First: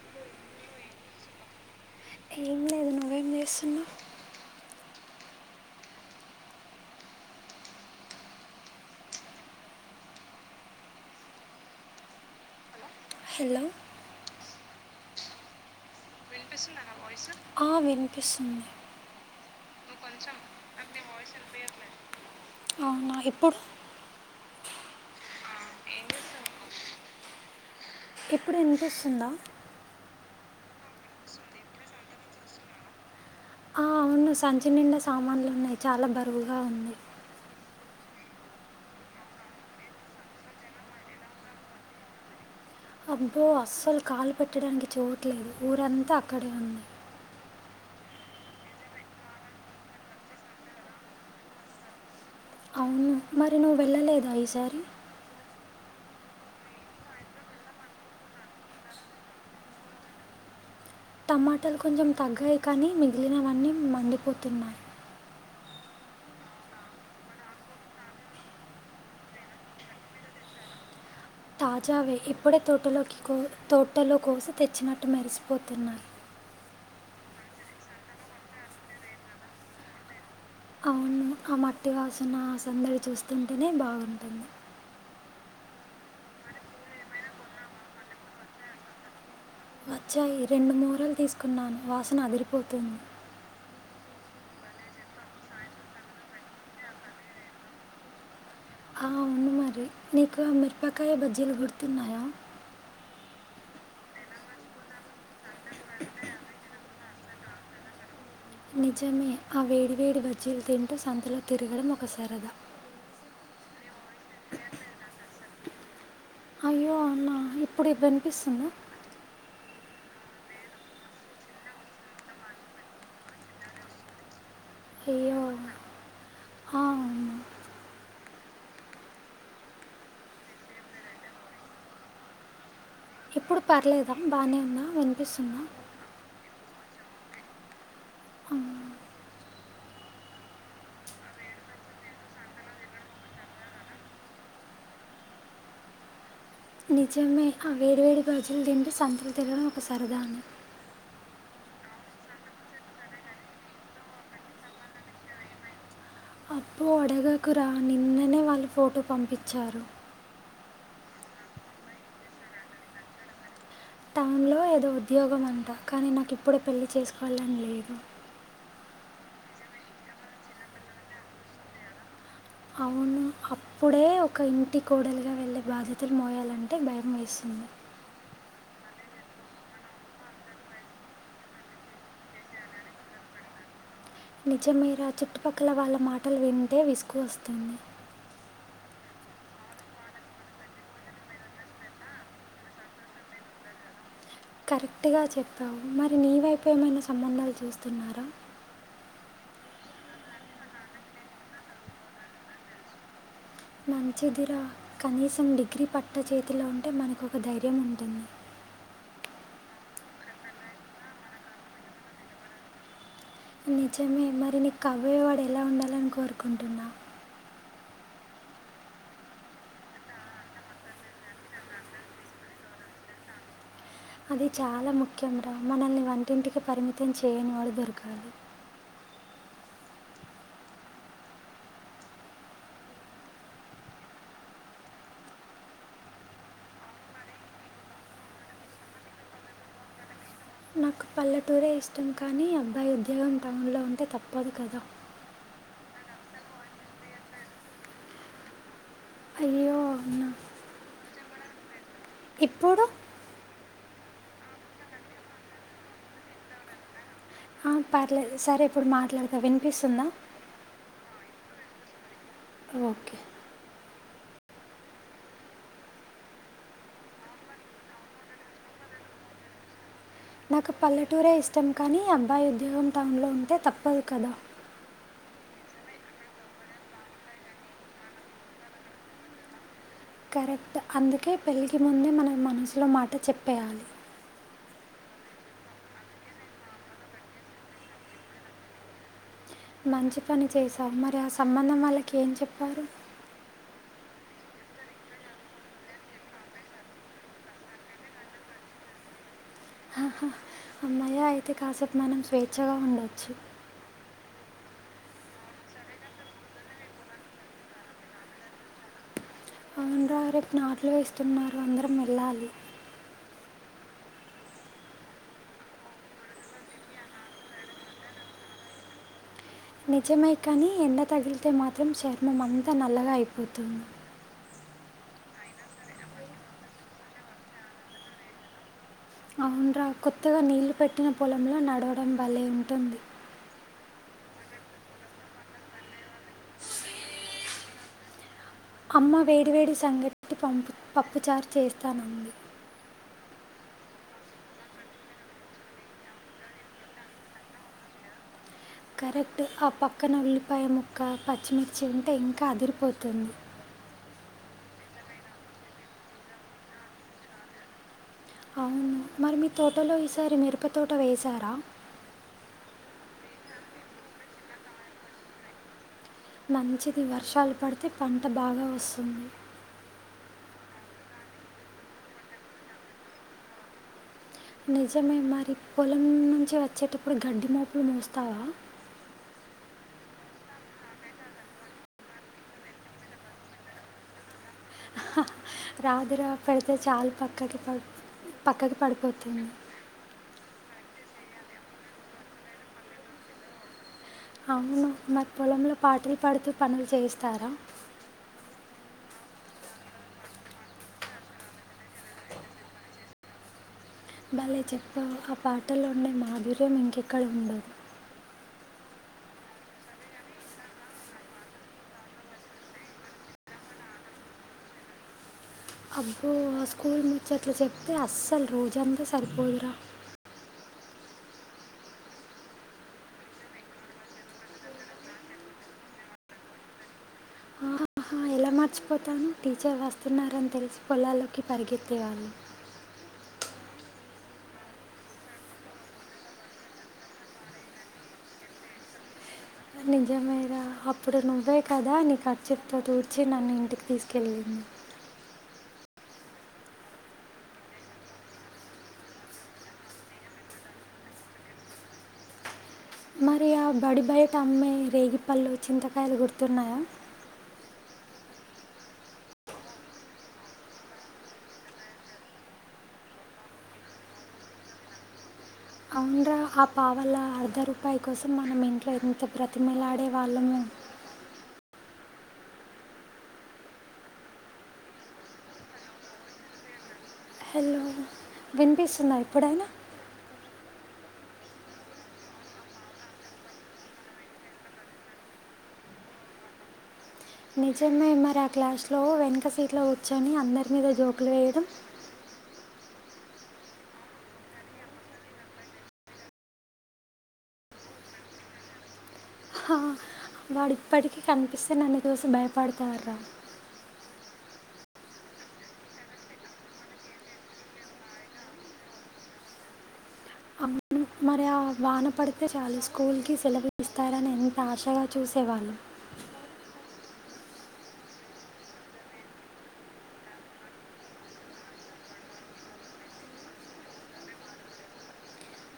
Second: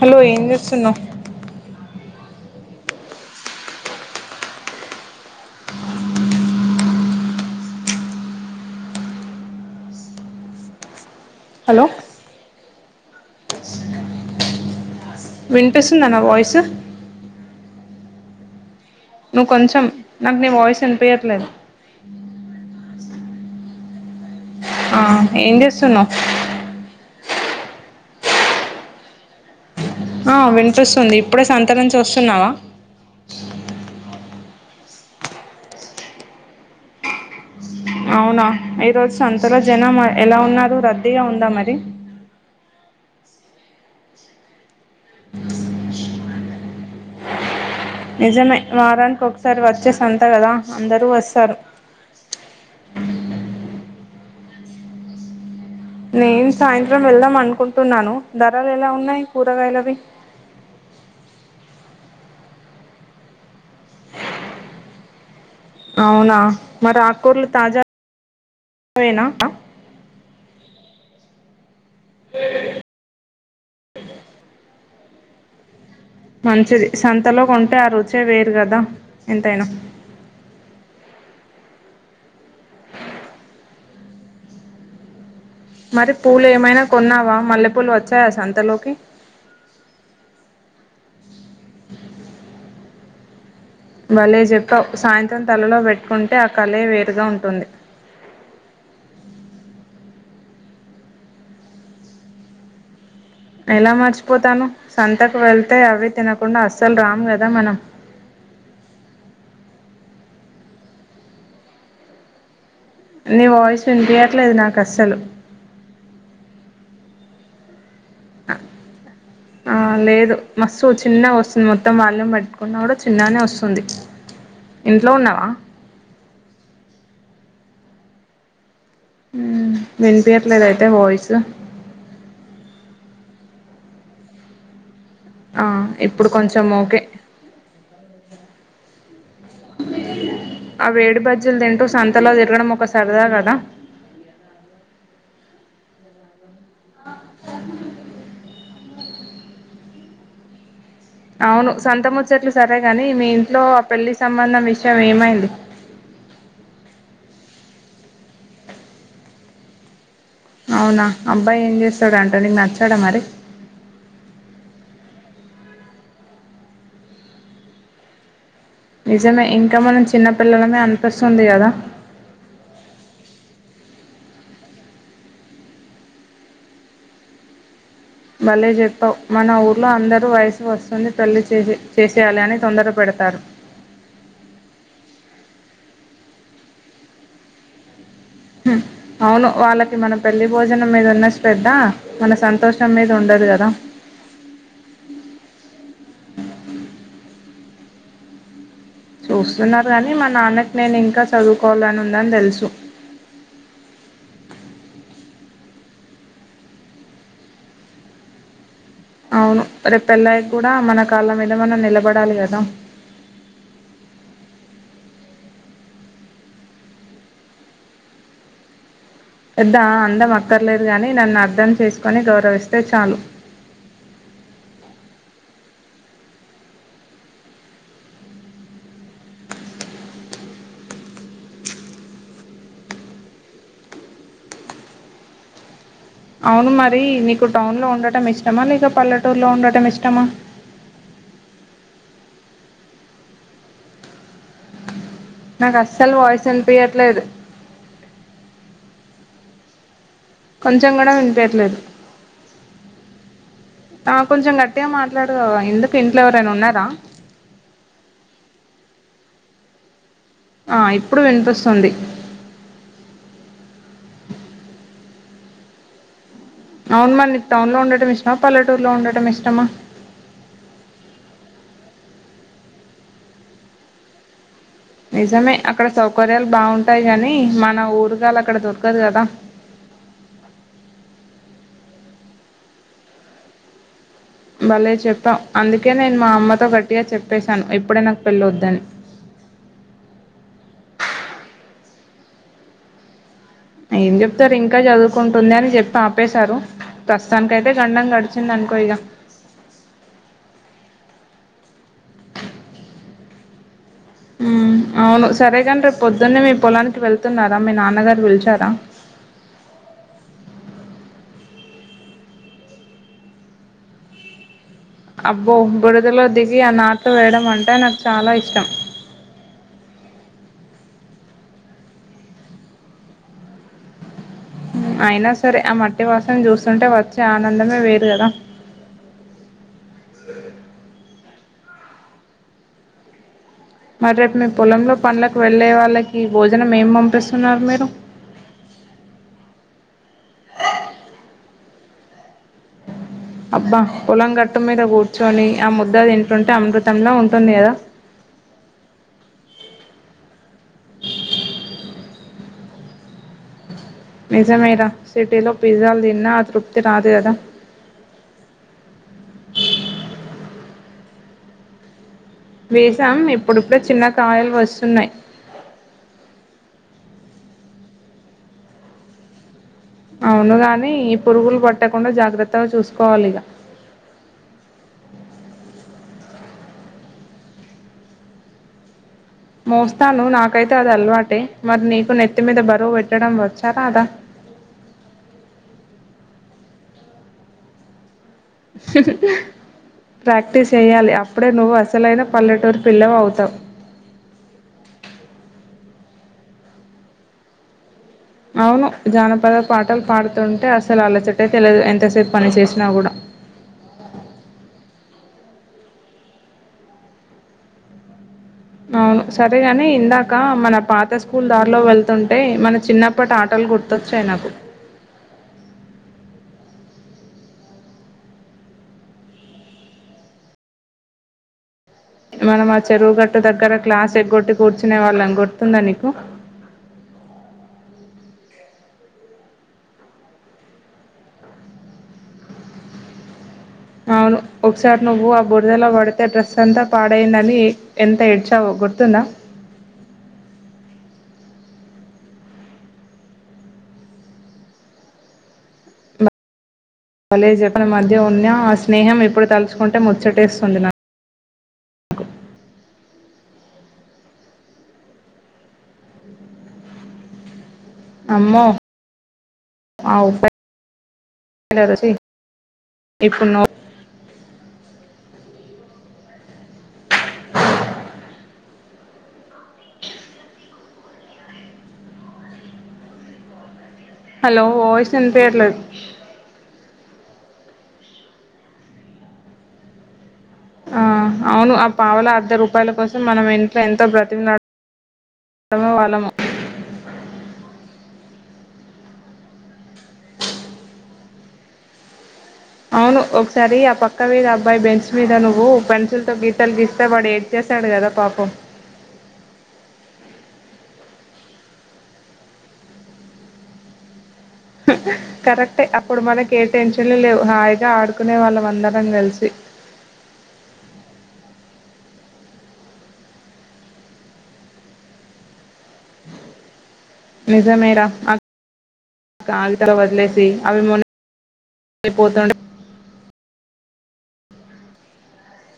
Hello ఏం చేస్తున్నా ఏం లేదు నువ్వేం చేస్తున్నావ్? హలో హలో విన్పిస్ తుందా నా వాయిస్? ఆ వినిపిస్తుంది నువ్వు కొంచెం నాకు నీ వాయిస్ వినిపియ్యట్లేదు. అవునా ఇప్పుడు ఆ ఏం చేస్తున్నావ్? ఇప్పుడు ఇనిస్తుందా? ఆ వినిపిస్తుంది ఇప్పుడే సంత నుంచి వస్తున్నావా? ఆ అవును సంచి నిండా సామాన్లున్నాయ్ చాల బరువుగా ఉంది. అవునా ఈరోజు సంతలో జనం ఎలా ఉన్నారు రద్దీగా ఉందా మరి అబ్బో అస్సలు కాలు పెట్టడానికి చోట్లేదు ఊరంతా అక్కడె ఉంది. నిజమే వారానికి ఒకసారి వచ్చేసంత కదా అందరూ వస్తారు. రా ఈసారి నేను సాయంత్రం వెళ్దాం అనుకుంటున్నాను. ధరలు ఎలా ఉన్నాయి కూరగాయలవి టమాటాలు కొంచెం తగ్గాయి కానీ మిగిలినవన్నీ మండిపోతున్నాయి. అవునా మరి ఆక్కుర్లు తాజా వేనా? తా జావే ఇప్పుడే తోటలోకి కోయ్ తోటలో కోసి తెచ్చినట్టు మెరిసిపోతున్నాయి మంచిది సంతలో కొంటే ఆ రుచే వేరు కదా ఎంతైనా నాక్ ఆ మట్టి వాసన సందడి చూస్తుంటేనే బాగుంటుంది. మరి పూలు ఏమైనా కొన్నావా మల్లెపూలు వచ్చాయా సంతలోకి వచ్చాయి రెండు మూరలు తీసుకున్నాను వాసన అదిరిపోతుంది. భలే చెప్పావు సాయంత్రం తలలో పెట్టుకుంటే ఆ కళే వేరుగా ఉంటుంది. ఆ అవును మరి నీకు మిరపకాయ బజ్జీలు గుర్తున్నాయా? ఎలా మర్చిపోతాను సంతకు వెళ్తే అవి తినకుండా అస్సలు రాము కదా మనం. నిజమే ఆ వేడివేడి బజ్జీలు తింటూ సంతలో తిరగడం ఒక సరదా నీ వాయిస్ వినిపీయట్లేదు నాకు అస్సలు. అయ్యో అన్న ఇప్ ప్పుడు ఇ వినిపిస్తుందా? ఆ లేదు మస్తుగ చిన్నగ వస్తుంది మొత్తం వాల్యూమ్ పెట్టుకున్న కూడా చిన్నగనే వస్తుంది. ఇంట్లో అయ్యో ఉన్నావా? ఆ, అవును మ్మ్ వినిపియట్లేద అయితే వాయిస్ ఇప్పుడు పర్లేదా బాగానే ఉందా వినిపిస్తుందా ఆ ఇప్పుడు కొంచెం కొంచెం ఓకే ఆ, ఆ వేడి బజ్జీలు తింటూ సంతలో తిరగడం ఒక సరదా కదా నిజమే ఆ వేడి వేడి బజ్జీలు తిం సంతలో తిరగడం ఒక సరదానే అవును సంతముచ్చట్లు సరే గాని మీ ఇంట్లో ఆ పెళ్లి సంబంధం విషయం ఏమైంది అప్పు అడగకురా నిన్ననే వాళ్ళు ఫోటో పంపించారు అవునా అబ్బాయి ఏం చేస్తాడు అంటా నీకు నచ్చాడా మరి టౌన్లో ఏదో ఉద్యోగం అంట కానీ నాకు ఇప్పుడే పెళ్లి చేసుకోవాలని లేదు నిజమే ఇంకా మనం చిన్నపిల్లలమే అనిపిస్తుంది కదా అవును అప్పుడే ఒక ఇంటి కోడలిగా వెళ్ళి బాధ్యతలు మోయాలంటే భయం వేస్తుంది భలే చెప్పావు మన ఊర్లో అందరు వయసు వస్తుంది పెళ్లి చేసి చేసేయాలి అని తొందర పెడతారు నిజమేర చుట్టుపక్కల వాళ్ళ మాటలు వింటే విసుగు వస్తుంది అవును వాళ్ళకి మన పెళ్లి భోజనం మీద ఉన్న శ్రద్ధ మన సంతోషం మీద ఉండదు కదా కరెక్టుగా చెప్పావు మరి నీ వైపు ఏమైనా సంబంధాలు చూస్త స్తున్నారా చూస్తున్నారు కాని మా నాన్నకి నేను ఇంకా చదువుకోవాలని ఉందని తెలుసు మంచిదిర కనీసం డిగ్రీ పట్ట చేతిలో ఉంటే మనకు ఒక ధైర్యం ఉంటుంది అవును రేపు పెళ్ల్ళయి కూడా మన కాళ్ళ మీద మనం నిలబడాలి కదా నిజమే మరి నీకు కాబోయేవాడు ఎలా ఉండాలని కోరుకుంటున్నావ్ పెద్ద అందం అక్కర్లేదు గాని నన్ను అర్థం చేసుకొని గౌరవిస్తే చాలు అది చాలా ముఖ్యం రా మనల్ని వంటింటికి పరిమితం చేయని వాడు దొరకాలి అవును మరి నీకు టౌన్లో ఉండటం ఇష్టమా లేక పల్లెటూరులో ఉండటం ఇష్టమా ఒక పల్లెటూరే ఇష్టం కానీ అబ్బాయి ఉద్యోగం టౌన్లో ఉంటే తప్పదు కదా నాకు అస్సలు వాయిస్ వినిపియట్లేదు అయ్యె అవున కొంచెం కూడా వినిపియట్లేదు ఇప్పుడు ఆ కొంచెం గట్టిగా మాట్లాడరాద ఎందుకు ఇంట్లో ఎవరైనా ఉన్నారా ఆ పర్లేదు సరే ఇప్పుడు మాట్లాడుతా వినిపిస్తుందా ఆ ఇప్పుడు వినిపిస్తుంది ఓకే అవును మళ్ళీ నీకు టౌన్ లో ఉండటం ఇష్టమా, పల్లెటూరులో ఉండటం ఇష్టమా నాకు పల్లెటూరే ఇష్టం కానీ అబ్బాయి ఉద్యోగం టౌన్లో ఉంటే తప్పదు కదా నిజమే అక్కడ సౌకర్యాలు బాగుంటాయి కాని మన ఊరుగాళ్ళ అక్కడ దొరకదు కదా కరెక్ట్ అందుకే పెళ్ళకి ముందే మన మనసులో మాట చెప్పేయాలి భలే చెప్పాం అందుకే నేను మా అమ్మతో గట్టిగా చెప్పేశాను ఇప్పుడే నాకు పెళ్ళొద్దని మంచి పని చేశావ్ మరి ఆ సంబంధం వాళ్ళకి ఏం చెప్పారు ఏం చెప్తారు ఇంకా చదువుకుంటుంది అని చెప్పి ఆపేశారు ప్రస్తుతానికి అయితే గండం గడిచింది అనుకో ఇక హ హ అమ్మాయ్య అయితే కాసేపు మనం స్వేచ్ఛగా ఉండొచ్చు అవును సరేగాని రేపు పొద్దున్నే మీ పొలానికి వెళ్తున్నారా మీ నాన్నగారు పిలిచారా అవును రా రేపు నాట్లు వేస్తున్నారు అందరం వెళ్ళాలి అబ్బో బురదలో దిగి ఆ నాట్లు వేయడం అంటే నాకు చాలా ఇష్టం నిజమే కానీ ఎండ తగిలితే మాత్రం చర్మం అంతా నల్లగా అయిపోతుంది అయినా సరే ఆ మట్టి వాసన చూస్తుంటే వచ్చే ఆనందమే వేరు కదా అవున్రా కొత్తగా నీళ్లు పెట్టినం పొలంలొ నడవడం భలే ఉంటుంది మరి రేప్ మీ పొలంలో పండ్లకు వెళ్ళే వాళ్ళకి భోజనం ఏం పంపిస్తున్నారు మీరు అమ్మ వేడివేడి సంగటి పప్పుచారు చేస్తానంది అబ్బా పొలం గట్టు మీద కూర్చొని ఆ ముద్దది తిన్టుంటే అమృతంలా ఉంటుంది కదా కరెక్ట్ ఆ పక్కన ఉల్లిపాయ మొక్క పచ్చిమిర్చి ఉంటే ఇంకా అదిరిపోతుంది నిజమేర సిటీలో పిజ్జాలు తిన్నా ఆ తృప్తి రాదు కదా అవును మరి మీ తోటోలో ఈసారి మిరప తోట వేసార వేసాం ఇప్పుడిప్పుడె చిన్న కాయలు వస్తున్నాయి మంచిది వర్షాల్ పడితే పంట బాగా వస్తుంది అవును గాని ఈ పురుగులు పట్టకుండా జాగ్రత్తగా చూసుకోవాలి ఇక నిజమే మరి పొలం నుంచి వచ్చేటప్పుడు గడ్డి మోపులు మోస్తావ మోస్తాను నాకైతే అది అలవాటే మరి నీకు నెత్తి మీీద బరువు పెట్టడం వచ్చా రాదా రాదు రా పెడితే చాలు పక్కకి పోద్ది ప్రాక్టీస్ చెయ్యాలె అ అప్పుడే నువ్వు అసలైన పల్లెటూరు పిల్లవవుతావు అవును మాక్ పొలంలో పాటలు పాడుతూ పనులు చేయిస్తార అవును జానపద పాటలు పాడుతుంటే అసలు అల సటె తెలియదు ఎంతసేపు పని చేసినా కూడా భలే చెప్పావు ఆ పాటలు ఉండే మాధుర్యం ఇంకెక్కడ ఉండదు అవును సరేగాని ఇందాక మన పాత స్కూల్ దారిలో వెళ్తుంటే మన చిన్నప్పటి ఆటలు గుర్తొచ్చాయి నాకు అబ్బో ఆ స్కూల్ ముచ్చట్లు చెప్తే అస్సలు రోజంత సరిపోదురా మనం ఆ చెరువుగట్టు దగ్గర క్లాస్ ఎగ్గొట్టి కూర్చునే వాళ్ళం గుర్తుందా నీకు ఆహా, ఎలా మార్చిపోతాను టీచర్ వస్తున్నారని తెలిసి పొలాల్లోకి పరిగెత్తె వాల్లము అవును ఒకసారి నువ్వు ఆ బుర్దలో పడితే డ్రెస్ అంతా పాడయినని ఎంత ఏడ్చావొ గుర్తుందా నిజమే ర అప్పుడు నువ్వే కదా నీ ఖర్చిఫ్ తో తూడ్చి నన్ను ఇంటికి తీసుకెళ్ళింది కాలేజ్ ఎప్పుడు మధ్య ఉన్నా ఆ స్నేహం ఇప్పుడు తలుచుకుంటే ముచ్చటేస్తుంది నా మరి ఆ బడి బయట అమ్మే రేగిపళ్ళు చింతకాయలు గుర్తున్నాయ అమ్మో ఆ ఉ ఇప్పున్న అవున్రా ఆ పావలా అర్ధ రూపాయి కోసం మనం ఇంట్లో ఎంత బ్రతిమలాడేవాళ్ళమో హలో వాయిస్ ఇనిపీయట్లేదు హెలో విన్పిస్తుందా ఇప్పుడుయినా అ అవును ఆ పావుల అర్ధ రూపాయల కోసం మనం ఇంట్లో ఎంతో బ్రతికిడమ వాళ్ళము నిజమే మరి ఆ క్లాస్లో వెనక సీట్లో కూర్చొని అందరి మీద జోకులు వేయడం అవును ఒకసారి ఆ పక్క మీద అబ్బాయి బెంచ్ మీద నువ్వు పెన్సిల్ తో గీతలు గీస్తేవాడు ఏడ్ చేశాడు కదా పాపం వాడిప్పటికీ కనిపిస్తే నన్ను చూసి భయపడతారు రా కరెక్టే అప్పుడు మనకి ఏ టెన్షన్లు లేవు హాయిగా ఆడుకునే వాళ్ళం అందరం కలిసి అను మరి ఆ వాన పడితే చాలుా స్కూల్కి సెలవలు ఇస్తారని ఎంత ఆశగా చూసేవాళ్ళు నిజమేరా కాగితాలోదిలేసి అవి మొన్నపోతుండ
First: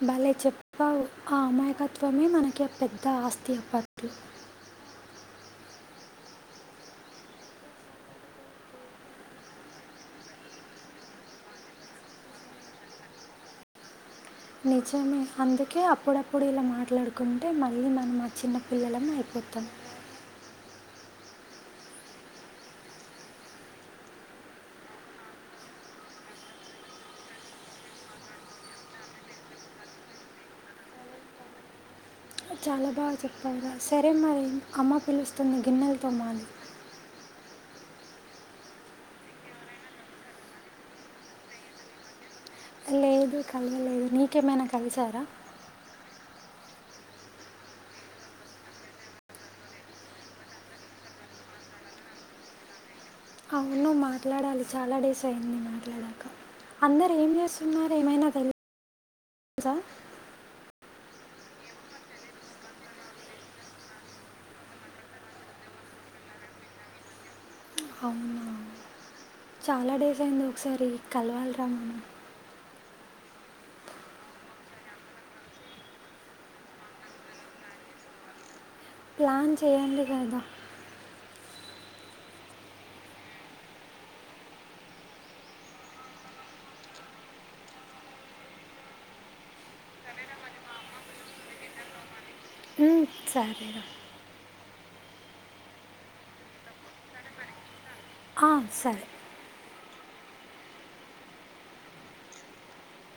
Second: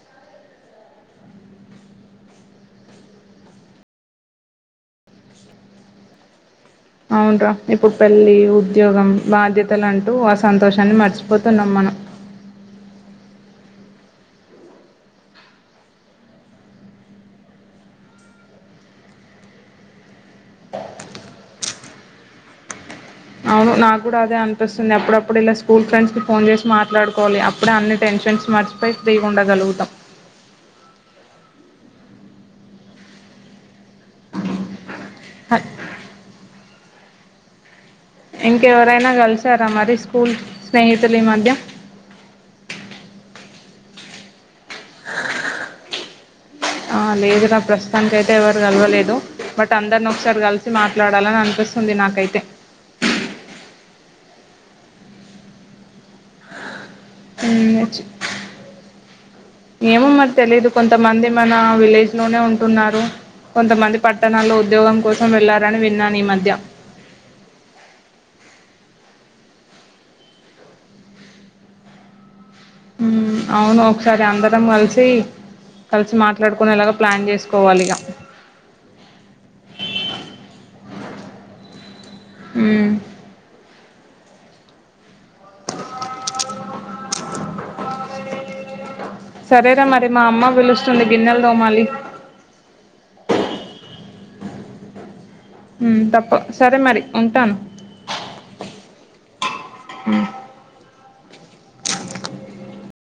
భలే చెప్పావు ఆ అమాయకత్వమే మనకి పెద్ద ఆస్తి అ పద్దు అవున్రా ఇప్పుడు పెళ్ళి ఉద్యోగం బాధ్యతలు అంటూ ఆ సంతోషాన్ని మర్చిపోతున్నాం మనం నిజమే అందుకే అప్పుడప్పుడు ఇలా మాట్లాడుకుంటే మళ్ళీ మనం మా చిన్న పిల్లలం అయిపోతాం అవును నాకు కూడా అదే అనిపిస్తుంది అప్పుడప్పుడు ఇలా స్కూల్ ఫ్రెండ్స్ కి ఫోన్ చేసి మాట్లాడుకోవాలి అప్పుడే అన్ని టెన్షన్స్ మర్చిపోయి ఫ్రీగ ఉండగలుగుతాం చాల బాగా చెప్పావురా సరే మరి అమ్మ పిలుస్తుంది గిన్నెలు తోమ ఇంకెవరైనా కలిసారా మరి స్కూల్ స్నేహితులు ఈ మధ్య లేదు కల్వలేదు నీకే మనా కలిసారా ఆ లేదు నా ప్రస్తుతాననికి అయితే ఎవరు కలవలేదు బట్ అందరిని ఒకసారి కలిసి మాట్లాడాలని అనిపిస్తుంది నాకైతే అవును మాట్లాడాలి చాలా డేస్ అయింది మాట్లాడాక అందరు ఏం చేస్తున్నారు చ్చ ఏమైనా తెలుసా ఏమ మరి తెలిదు కొంత మంది మన విలేజ్ లోనే ఉంటున్నారు కొంతమంది పట్టణాల్లో ఉద్యోగం కోసం వెళ్ళారని విన్నాను ఈ మధ్య అవునావు చాలా డేస్ అయింది ఒకసారి కలవాలిరా మన్న అవును ఒకసారి అందరం కలిసి కలిసి మాట్లాడుకునేలాగా ప్లాన్ చేసుకోవాలి ఇక ప్లాన్ చేయండి కదా అ సరేరా మరి మా అమ్మ పిలుస్తుంది గిన్నెల దోమాలి సారే తప్ప సరే మరి ఉంటాను ఆ సరే హ